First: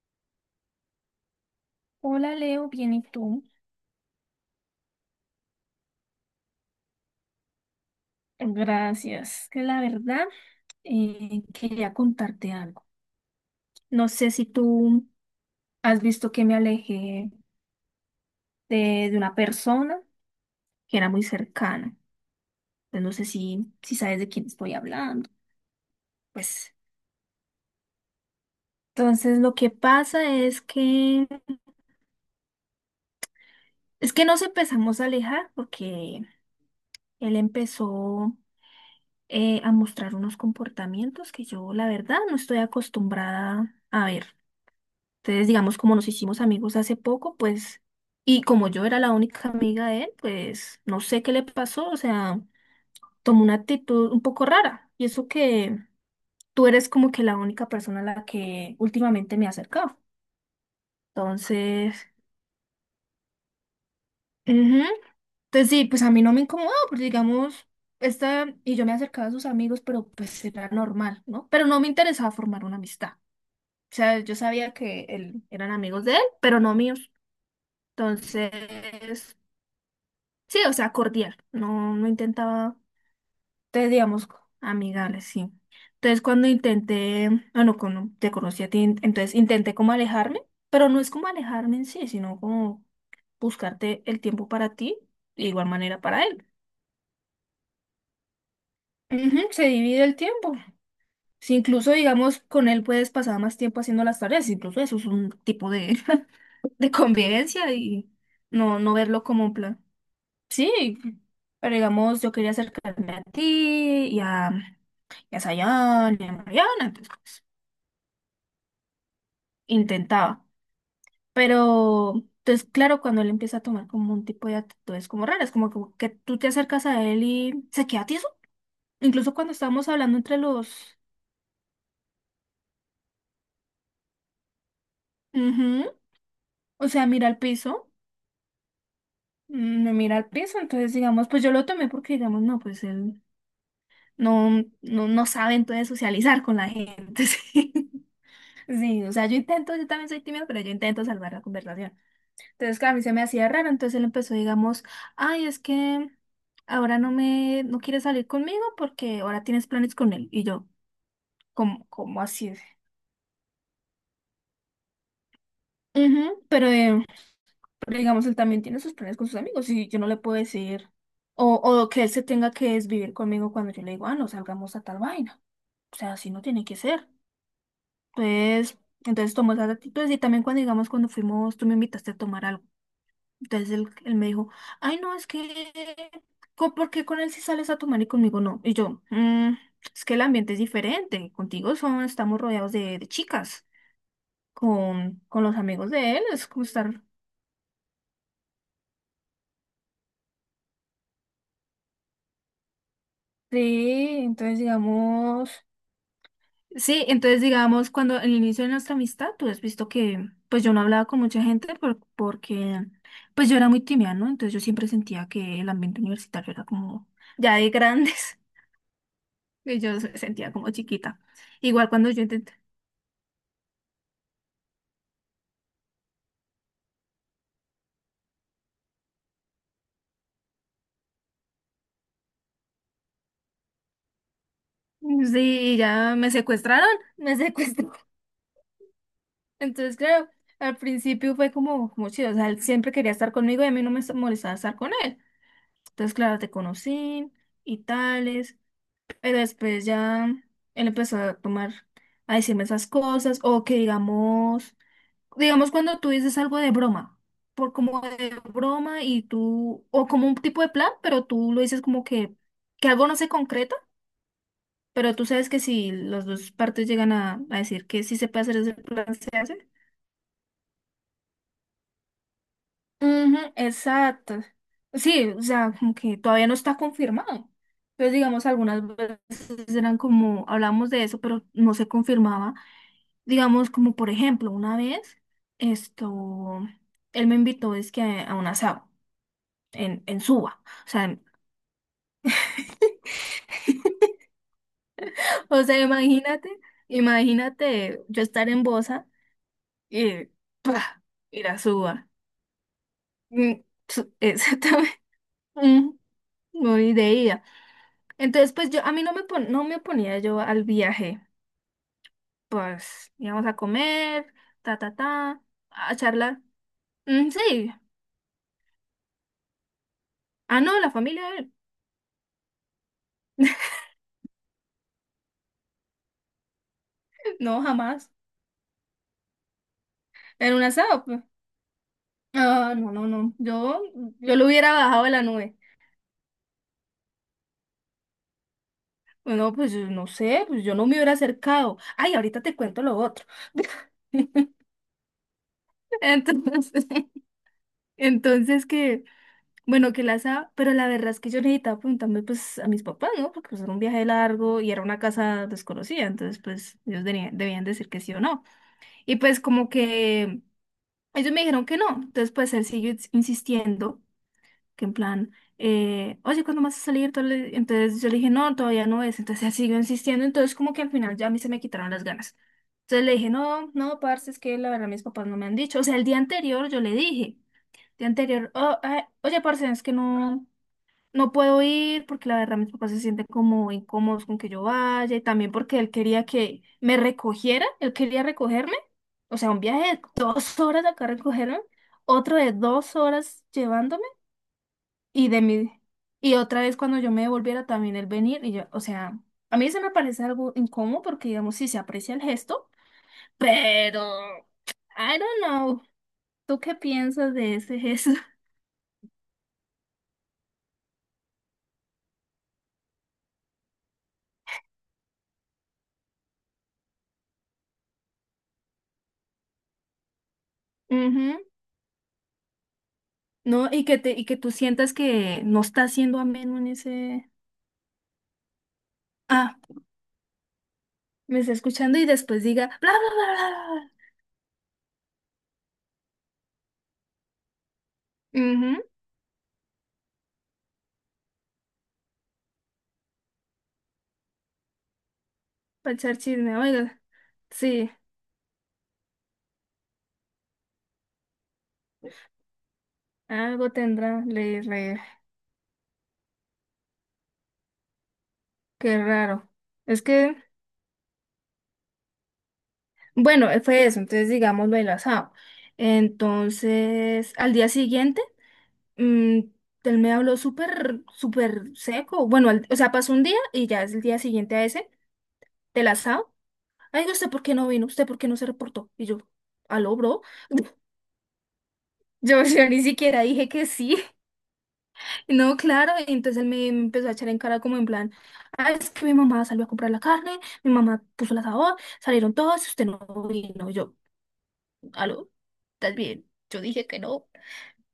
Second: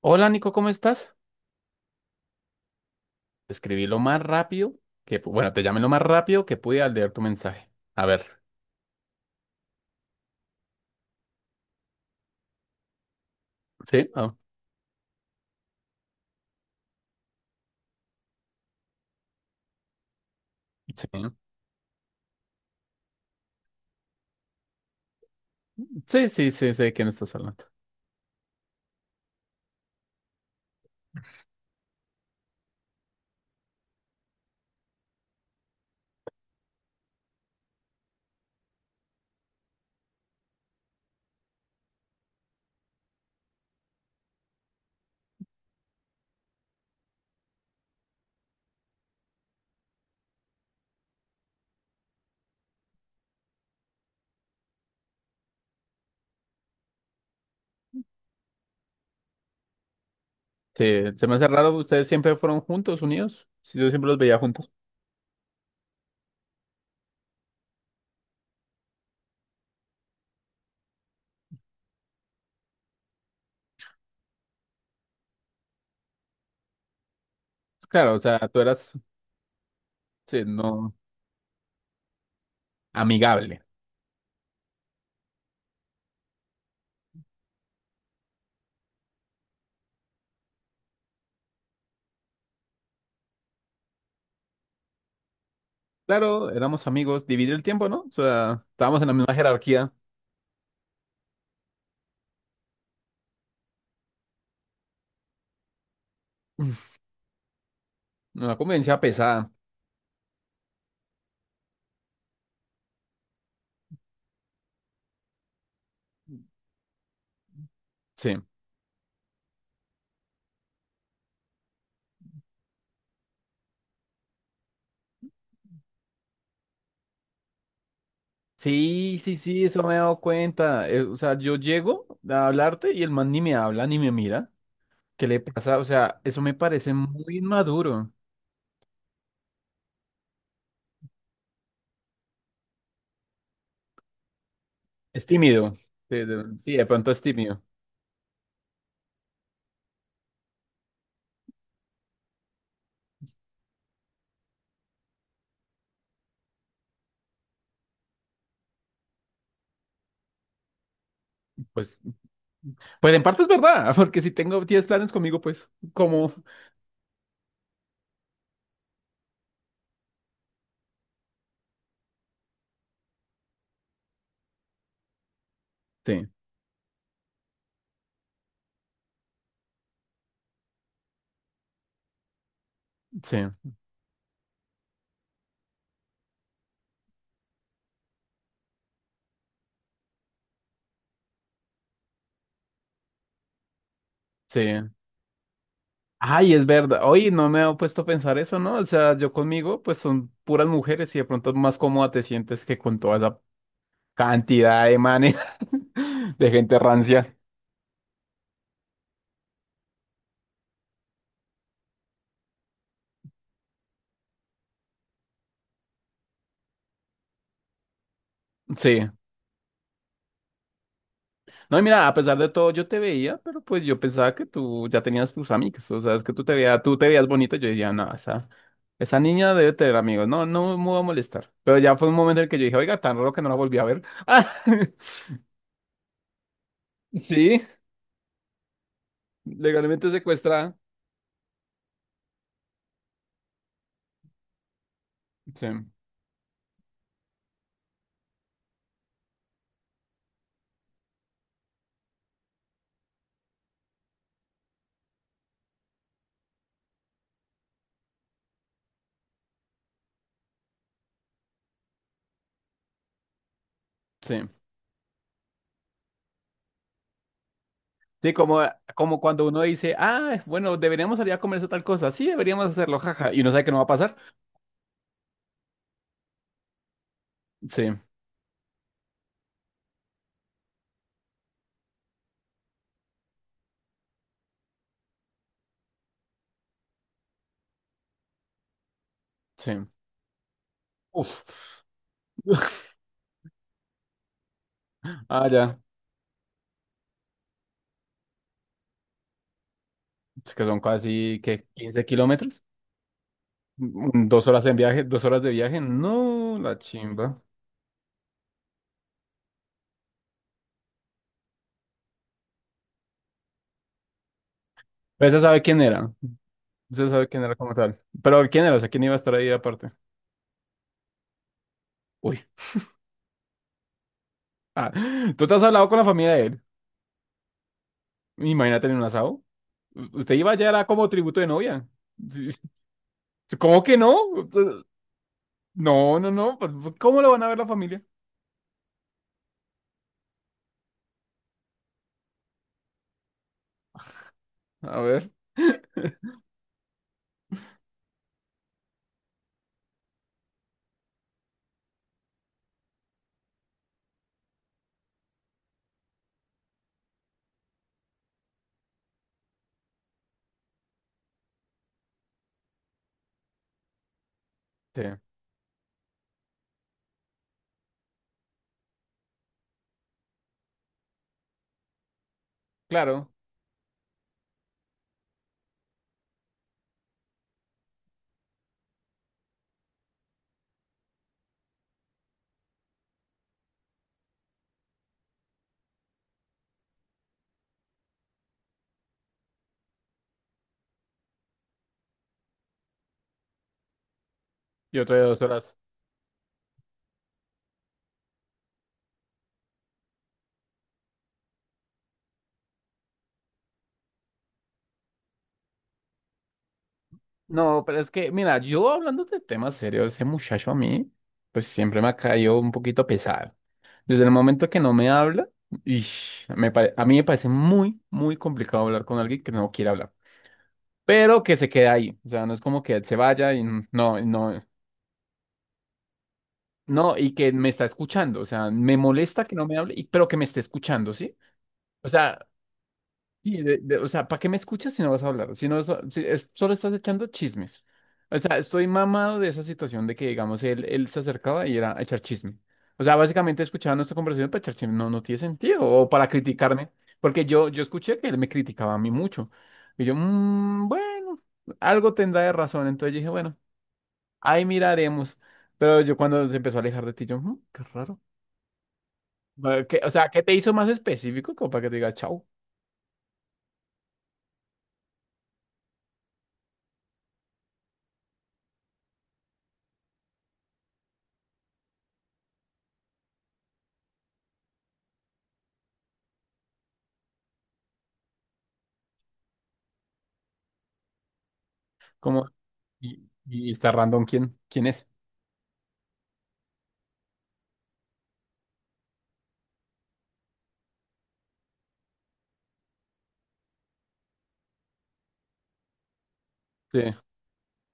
Hola Nico, ¿cómo estás? Hola Leo, bien y tú. Te Escribí lo más rápido que, bueno, te llamé lo más rápido que pude al leer tu mensaje. A ver, Gracias. Que la verdad, quería contarte algo. No ¿sí? sé Ah, si tú has visto que me alejé de una persona que era muy sí, cercana. Pues no sé si sabes de quién estoy hablando. sí, sí, Pues sí, sé de quién estás hablando. entonces lo que pasa es que nos empezamos a alejar porque él empezó a mostrar unos comportamientos que yo la verdad no estoy acostumbrada a ver. Entonces, digamos, como nos hicimos amigos hace poco, pues, y como yo era la única amiga de él, pues, no sé qué le pasó, o sea, tomó una actitud un poco rara. Y eso que tú eres como que la única persona a la que últimamente me he acercado. Sí, se me hace raro, Entonces, ustedes siempre fueron juntos, unidos. Sí, yo siempre los veía juntos. ujú. Entonces sí, pues a mí no me incomodó, porque digamos, y yo me acercaba a sus amigos, pero pues era normal, ¿no? Pero no me interesaba formar una amistad. O sea, yo sabía que él, eran amigos de él, pero no míos. Claro, o sea, tú eras, Entonces, sí, sí, o sea, no, cordial. No, no intentaba, amigable. te digamos, amigable, sí. Entonces, cuando intenté, bueno, cuando te conocí a ti, entonces intenté como alejarme, pero no es como alejarme en sí, sino como buscarte el tiempo para ti, de igual manera para él. Claro, éramos amigos, dividir el tiempo, ¿no? O sea, estábamos en la misma Ujú, se jerarquía, divide el tiempo. Si incluso, digamos, con él puedes pasar más tiempo haciendo las tareas, incluso eso es un tipo de, de convivencia y una no, no convivencia verlo como pesada, un plan. Sí, pero digamos, yo quería acercarme a ti y a Sayan y a Mariana, entonces pues, sí. intentaba. Pero, entonces, claro, cuando él empieza a tomar como un tipo de actitudes como raras, como que tú te acercas a él y se queda tieso. Sí, sí, Incluso cuando sí, eso estábamos me he hablando dado entre cuenta. los... O sea, yo llego a hablarte y el man ni me habla ni me mira. ¿Qué le pasa? O Ujú. sea, eso me O parece sea, mira muy al piso, inmaduro. Me mira al piso, entonces digamos, pues yo lo tomé porque digamos, no, pues él no, no, Es no sabe tímido. entonces socializar con la Sí, de pronto es gente, tímido. sí. Sí, o sea, yo intento, yo también soy tímida, pero yo intento salvar la conversación. Entonces, claro, a mí se me hacía raro, entonces él empezó, digamos, ay, es que ahora no quieres salir conmigo porque ahora tienes planes con él. Y yo, ¿cómo, Pues, cómo así? pues en parte es verdad, porque si tengo 10 planes conmigo, pues, ¿cómo? Ujú, pero digamos, él también tiene sus planes con sus amigos y yo no le puedo decir, o que él se tenga que desvivir conmigo cuando yo le digo, ah, no salgamos a tal vaina. O sea, Sí, así no tiene que ser. Pues, entonces tomó esas actitudes y también cuando, digamos, cuando fuimos, tú me invitaste a tomar algo. sí, Entonces él me dijo, ay, no, es que, ¿por qué con él sí sales a tomar y conmigo no? Y yo, mm, es que el ambiente es diferente, contigo son, estamos rodeados de chicas, sí. con los amigos de él es Ay, como es verdad. estar... Oye, no me he puesto a pensar eso, ¿no? O sea, yo conmigo, pues son puras mujeres y de pronto más cómoda te sientes que con toda esa Sí, entonces cantidad de manes, digamos... de gente rancia. Cuando en el inicio de nuestra amistad, tú has visto que, pues yo no hablaba con mucha gente porque pues yo era muy tímida, ¿no? Entonces yo siempre sentía que el ambiente universitario era como ya de grandes. Sí. Y yo sentía como chiquita. No, y Igual mira, cuando a yo pesar de intenté. todo, yo te veía, pero pues yo pensaba que tú ya tenías tus amigos, o sea, es que tú te veías bonito, yo decía, no, esa niña debe tener amigos, no, no me voy a molestar. Pero ya fue un momento en el que yo dije, oiga, tan raro que no la volví a ver. Ah, Mm, sí, ya me secuestraron, me sí, secuestraron. Entonces, legalmente claro, secuestrada. al principio fue como, como chido. O sea, él siempre quería estar conmigo y a mí no me molestaba estar con él. Sí, Entonces, claro, te conocí y tales. Pero después ya él empezó a tomar, a decirme esas cosas. O que digamos cuando tú dices algo de broma. Por como de broma y tú, o como un tipo de plan, pero tú lo dices como que algo no se concreta. sí. Pero tú sabes que si las dos partes llegan a decir que sí se Sí, puede hacer como, ese plan, como se cuando uno hace. dice, ah, bueno, deberíamos salir a comerse tal cosa, sí, deberíamos hacerlo, jaja, Ujú, y uno sabe que no va a pasar. exacto. Sí, o sea, como que todavía no está confirmado. Sí, Entonces, digamos, algunas veces eran como, hablamos de eso, pero no se confirmaba. Digamos, como por ejemplo, una vez, esto, él me invitó, es que un asado sí. en Suba. O sea, en- Uf. Ah, o ya, sea, imagínate, imagínate yo estar en Bosa y es que son ¡pah! casi, Ir a ¿qué? quince Suba. kilómetros? Mm. Mm, 2 horas en Exactamente. viaje, 2 horas de viaje, Mm, no, la Muy de chimba. ida. Entonces, pues yo, a mí no me oponía yo al viaje. Pues íbamos a comer, ta, ta, Pero se ta, sabe quién a era, charlar. se sabe Mm, quién era sí. como tal. Pero quién era, o sea, quién iba a estar ahí aparte. Ah, no, la familia de él. Uy, ah, tú te has hablado con la familia de él. No, jamás. Imagínate en un asado. Usted iba En un ya, era asado, como pues. tributo de novia. Ah, no, no, no. ¿Cómo Yo, que no? yo lo hubiera bajado de la nube. No, no, no. Pues, ¿cómo lo van a ver la familia? Bueno, pues yo no sé, pues yo no me hubiera acercado. Ay, ahorita te cuento lo otro. A ver, Entonces, entonces que. Bueno, que las ha pero la verdad es que yo necesitaba preguntarme pues a mis papás, ¿no? Porque pues era un viaje largo y era una casa desconocida, entonces pues ellos debían decir que sí o no. Y pues como que ellos me dijeron que no, entonces pues él siguió insistiendo, que en sí, plan, oye, ¿cuándo vas a salir? Tal- Entonces yo le dije, no, todavía no es, entonces él siguió insistiendo, entonces como que al final ya a mí se me quitaron las ganas. Entonces le dije, claro. no, no, parce, es que la verdad mis papás no me han dicho, o sea, el día anterior yo le dije, el día anterior, oh, ah, oye, parce, es que no. No puedo ir porque la verdad mis papás se sienten como incómodos con que yo vaya y también porque él quería que me recogiera, él quería recogerme, o sea, un viaje de dos horas acá a recogerme, otro de dos horas llevándome Y otra de y de 2 horas. mi, y otra vez cuando yo me devolviera también él venir y yo, o sea, a mí se me parece algo incómodo porque digamos sí se aprecia el gesto, pero I don't know, ¿tú qué piensas de ese No, pero es gesto? que, mira, yo hablando de temas serios, ese muchacho a mí, pues siempre me ha caído un poquito pesado. Desde el momento que no me habla, ish, a mí me parece muy, muy complicado hablar con alguien que no quiere hablar, pero que se queda ahí. O sea, no es como que él se vaya y No, n- no, y que tú no, sientas que no está siendo ameno en no, ese. y que me está escuchando. O sea, me molesta que Ah, no me hable, pero que me esté escuchando, ¿sí? me está escuchando y O sea, después diga bla bla sí, bla o sea, ¿para qué me escuchas si no vas a hablar? Si no vas a- si es- Solo estás echando chismes. O bla. sea, Mhm, estoy mamado de esa situación de que, digamos, él se acercaba y era a echar chisme. O sea, básicamente escuchaba nuestra conversación para echar chisme. No, no tiene sentido. para O echar para chisme, criticarme. oiga. Porque yo Sí, escuché que él me criticaba a mí mucho. Y yo, "Mm, bueno, algo tendrá de razón". Entonces dije, bueno, algo tendrá, le ahí re. miraremos. Pero yo cuando se empezó a alejar de ti, yo, "Mm, qué raro". Qué raro. Es O sea, que, ¿qué te hizo más específico como para que te diga chao? bueno, fue eso, entonces digamos lo del asado. Entonces, al día siguiente, mm, él me habló súper, súper seco. Bueno, al- o sea, pasó un día y ya es el día siguiente a ese del asado. Ay, no, ¿usted por qué no vino? ¿Usted por qué no se reportó? Y yo, ¿aló, bro? Yo, ¿Cómo? yo ni siquiera Y, dije que y está sí. random quién, quién es. No, claro. Y entonces él me, me empezó a echar en cara como en plan, ah, es que mi mamá salió a comprar la carne, mi mamá puso el asador, salieron todos, y usted no vino. Y yo, ¿aló? ¿Estás bien? Yo dije que Sí. no.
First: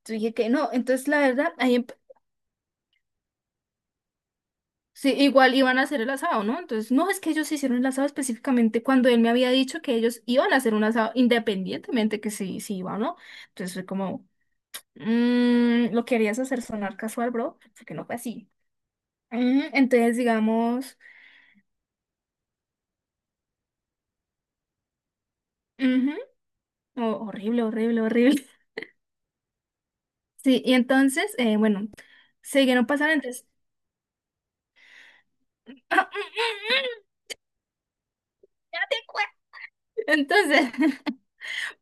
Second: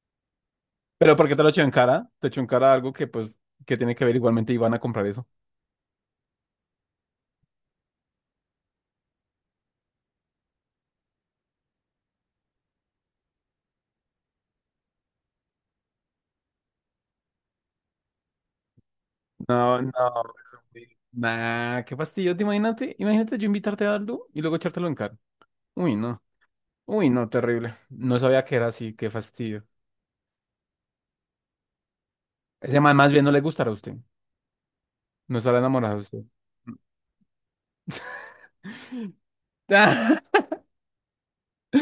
Yo dije que no. Entonces, Pero la ¿por qué te lo verdad, echó en ahí cara? Te echó en cara algo que pues que tiene que ver igualmente y van a comprar sí, eso. igual iban a hacer el asado, ¿no? Entonces, no, es que ellos hicieron el asado específicamente cuando él me había dicho que ellos iban a hacer un asado independientemente que si, si iba o no. Entonces, fue como... lo querías hacer sonar casual, bro, porque no fue así. No, no. Entonces, Eso sí. digamos, Nah, qué fastidio. Te imagínate, imagínate yo invitarte a algo y luego echártelo en cara. Uy, ujú, no. Uy, oh, no, horrible, terrible. horrible, No horrible. sabía que era así, qué fastidio. Sí, y entonces, bueno, Ese siguieron man más pasando, bien no le entonces, gustará a usted. No estará enamorado de usted. ya te cuento. Entonces,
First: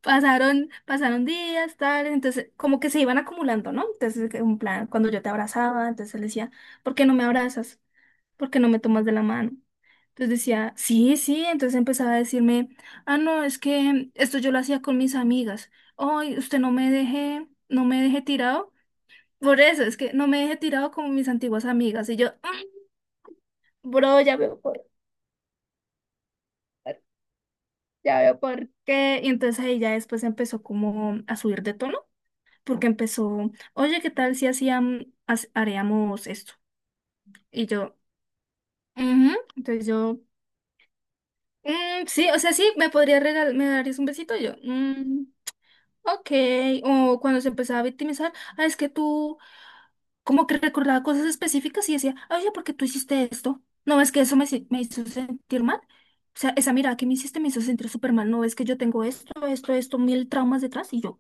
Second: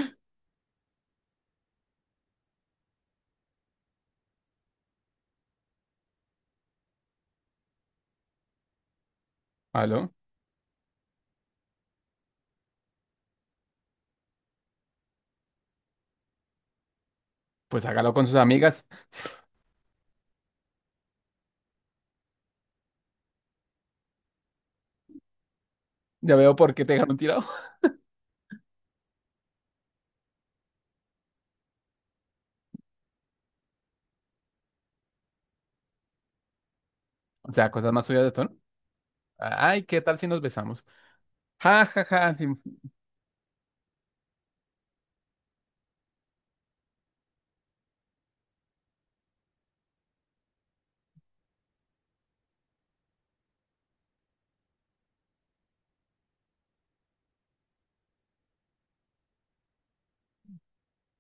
pasaron, pasaron días, tal, entonces, como que se iban acumulando, ¿no? Entonces, que un plan, cuando yo te abrazaba, entonces él decía, ¿por qué no me abrazas? ¿Por qué no me tomas de la mano? ¿Aló? Entonces decía, sí, sí, entonces empezaba a decirme, ah, no, es que esto yo lo hacía con mis amigas. Ay, usted no me deje, Pues no me hágalo deje con sus tirado. amigas. Por eso, es que no me deje tirado como mis antiguas amigas. Y yo, mm, bro, Ya veo por qué te dejaron tirado. ya veo por qué. Y entonces ahí ya después empezó como a subir de tono, porque empezó, oye, ¿qué tal si hacíamos, haríamos esto? O Y sea, cosas yo, más suyas de tono. ujú. Ay, Entonces ¿qué tal yo si nos besamos? Ja, ja, mm, sí, ja. o Sí. sea, sí, me podría regalar, me darías un besito yo. Mm, ok. O cuando se empezaba a victimizar, ah, es que tú como que recordaba cosas específicas y decía, oye, ¿por qué tú hiciste esto? No, es que eso me, si- me hizo sentir mal. O sea, esa mirada que me hiciste me hizo sentir súper mal. No, es que yo tengo esto, esto, esto, mil traumas detrás y yo,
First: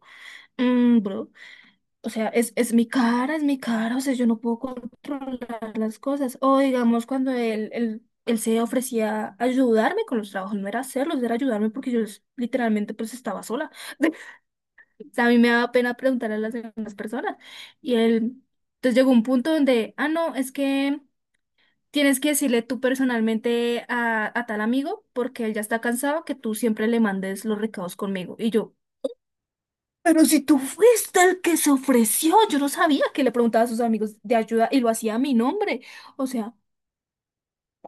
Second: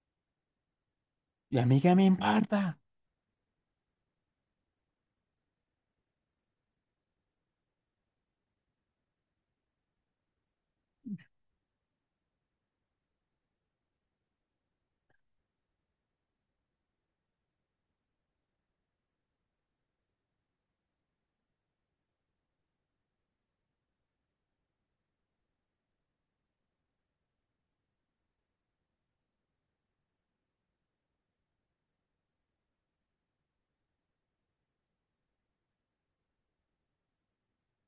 mm, bro. Y a mí qué me O sea, importa. Es mi cara, o sea, yo no puedo controlar las cosas. O digamos, cuando él se ofrecía a ayudarme con los trabajos, no era hacerlos, era ayudarme porque yo literalmente pues estaba sola. O sea, a mí me daba pena preguntar a las demás personas. Y él, entonces llegó un punto donde, ah, no, es que tienes que decirle tú personalmente a tal amigo porque él ya está cansado que tú siempre le mandes los recados conmigo. Y yo, pero si tú fuiste el que se ofreció, yo no sabía que le preguntaba a sus amigos de ayuda y lo hacía a mi nombre. O sea,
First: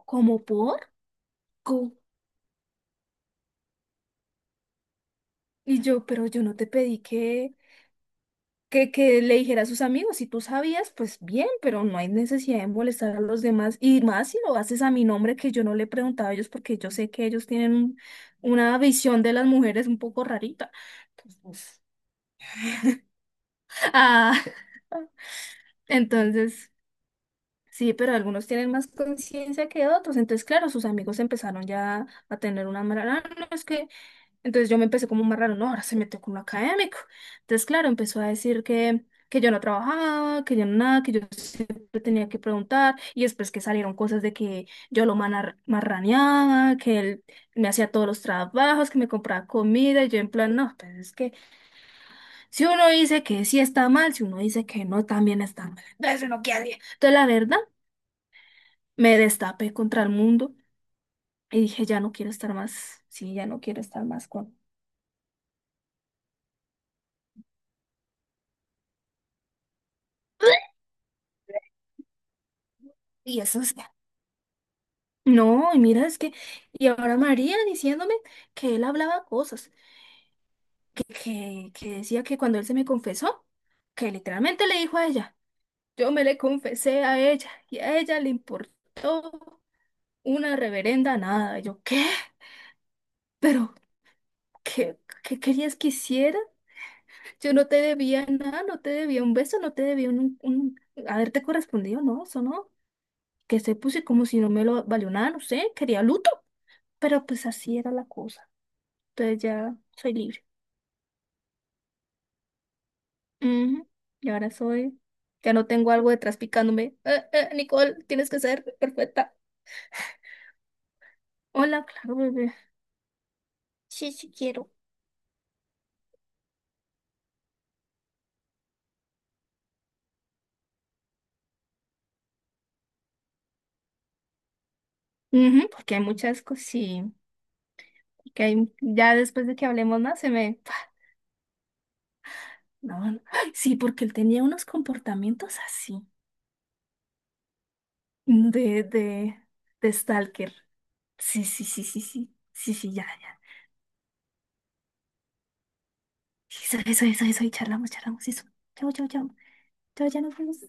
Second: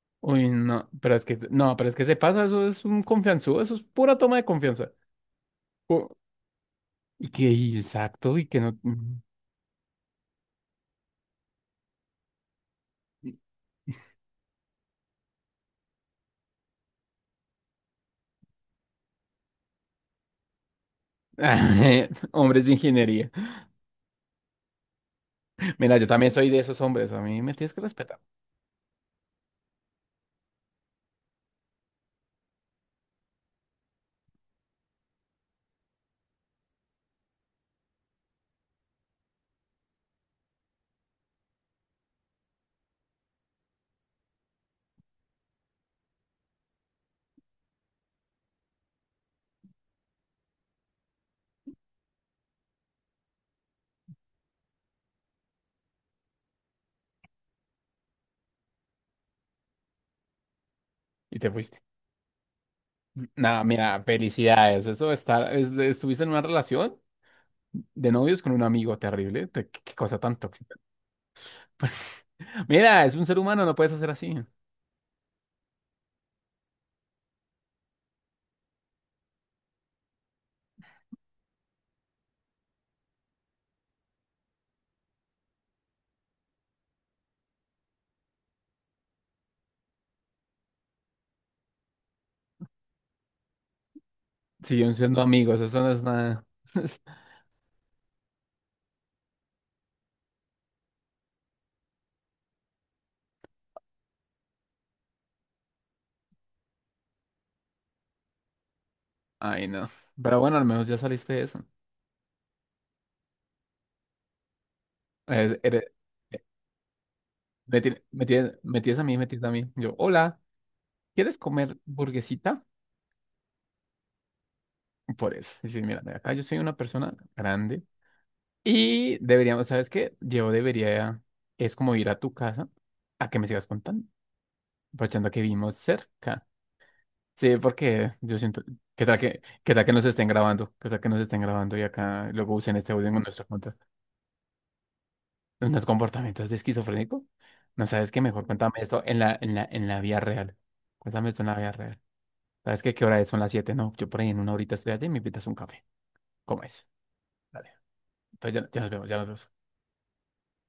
¿cómo Uy, por? no, pero es que, no, pero ¿Cómo? es que se pasa, eso es un confianzudo, eso es pura toma de confianza. Y yo, O- pero yo no te pedí Y que, y exacto, y que no. Que le dijera a sus amigos. Si tú sabías, pues bien, pero no hay necesidad de molestar a los demás. Y más si lo haces a mi nombre, que yo no le preguntaba a ellos, porque yo sé que ellos tienen una visión de las mujeres un poco rarita. Entonces, Hombres de ingeniería. ah, Mira, yo también soy de entonces. esos hombres, a mí me tienes que Sí, pero respetar. algunos tienen más conciencia que otros. Entonces, claro, sus amigos empezaron ya a tener una mala. Ah, no, es que. Entonces yo me empecé como más raro, no, ahora se metió con lo académico. Entonces, claro, empezó a decir que yo no trabajaba, que yo no nada, que yo siempre tenía que preguntar. Y después que salieron cosas de que yo lo marraneaba, que él me hacía todos los trabajos, que me compraba comida. Y yo, en plan, no, pues es que si uno dice que sí está mal, si uno dice que no, también está mal. Entonces, uno qué hace. Entonces, la verdad. Me destapé contra el mundo Y te y fuiste. dije, ya no quiero estar más, sí, ya no Nada, quiero mira, estar más con... felicidades. Estuviste en una relación de novios con un amigo terrible. Qué, qué cosa tan tóxica. Mira, es un ser Y eso humano, no es... puedes hacer así. No, y mira, es que... Y ahora María diciéndome que él hablaba cosas, que decía que cuando él se me confesó, que literalmente le dijo a ella, yo me le confesé a ella y a ella le importó una reverenda nada. Y yo, ¿qué? ¿Pero Siguen qué, siendo qué amigos, querías eso que no es hiciera? nada. Yo no te debía nada, no te debía un beso, no te debía un haberte correspondido, no, eso no. Que se puse como si no me lo valió nada, no sé, quería luto, pero pues así era la cosa. Entonces Ay, ya no. soy Pero libre. bueno, al menos ya saliste de eso. Ujú, y ahora soy, ya Es- no eres- tengo algo detrás eh, picándome. Eh, Nicole, tienes que ser Me tienes a mí, me perfecta. tienes a mí. Yo, hola, ¿quieres comer Hola, claro, bebé. burguesita? Sí, sí quiero. Por eso. Y mira, acá yo soy una persona grande. Y deberíamos, ¿sabes qué? Es como ir a tu casa a que me sigas contando, aprovechando que Ujú, vivimos porque hay muchas cerca. cosas, sí. Sí, porque yo Que siento, hay, ya después de que ¿qué tal que hablemos nos más, estén se me... grabando? ¿Qué tal que nos estén grabando y acá luego usen este No, audio en no. nuestros Ay, sí, porque él tenía unos comportamientos en unos así. comportamientos de esquizofrénico? No sabes qué, mejor cuéntame De, esto en de, en de la vida Stalker. real. Cuéntame esto Sí, en la sí, vida sí, real. sí, sí. Sí, ¿Sabes qué? sí, ¿Qué ya, hora es? Son ya. las 7, ¿no? Yo por ahí en una horita estoy allá y me invitas a un café. ¿Cómo Sí, eso, es? eso, eso, eso. Y Dale. charlamos, charlamos, eso. Entonces ya, ya nos Chao, chao, vemos, ya nos chao. vemos. Chao, ya nos vemos.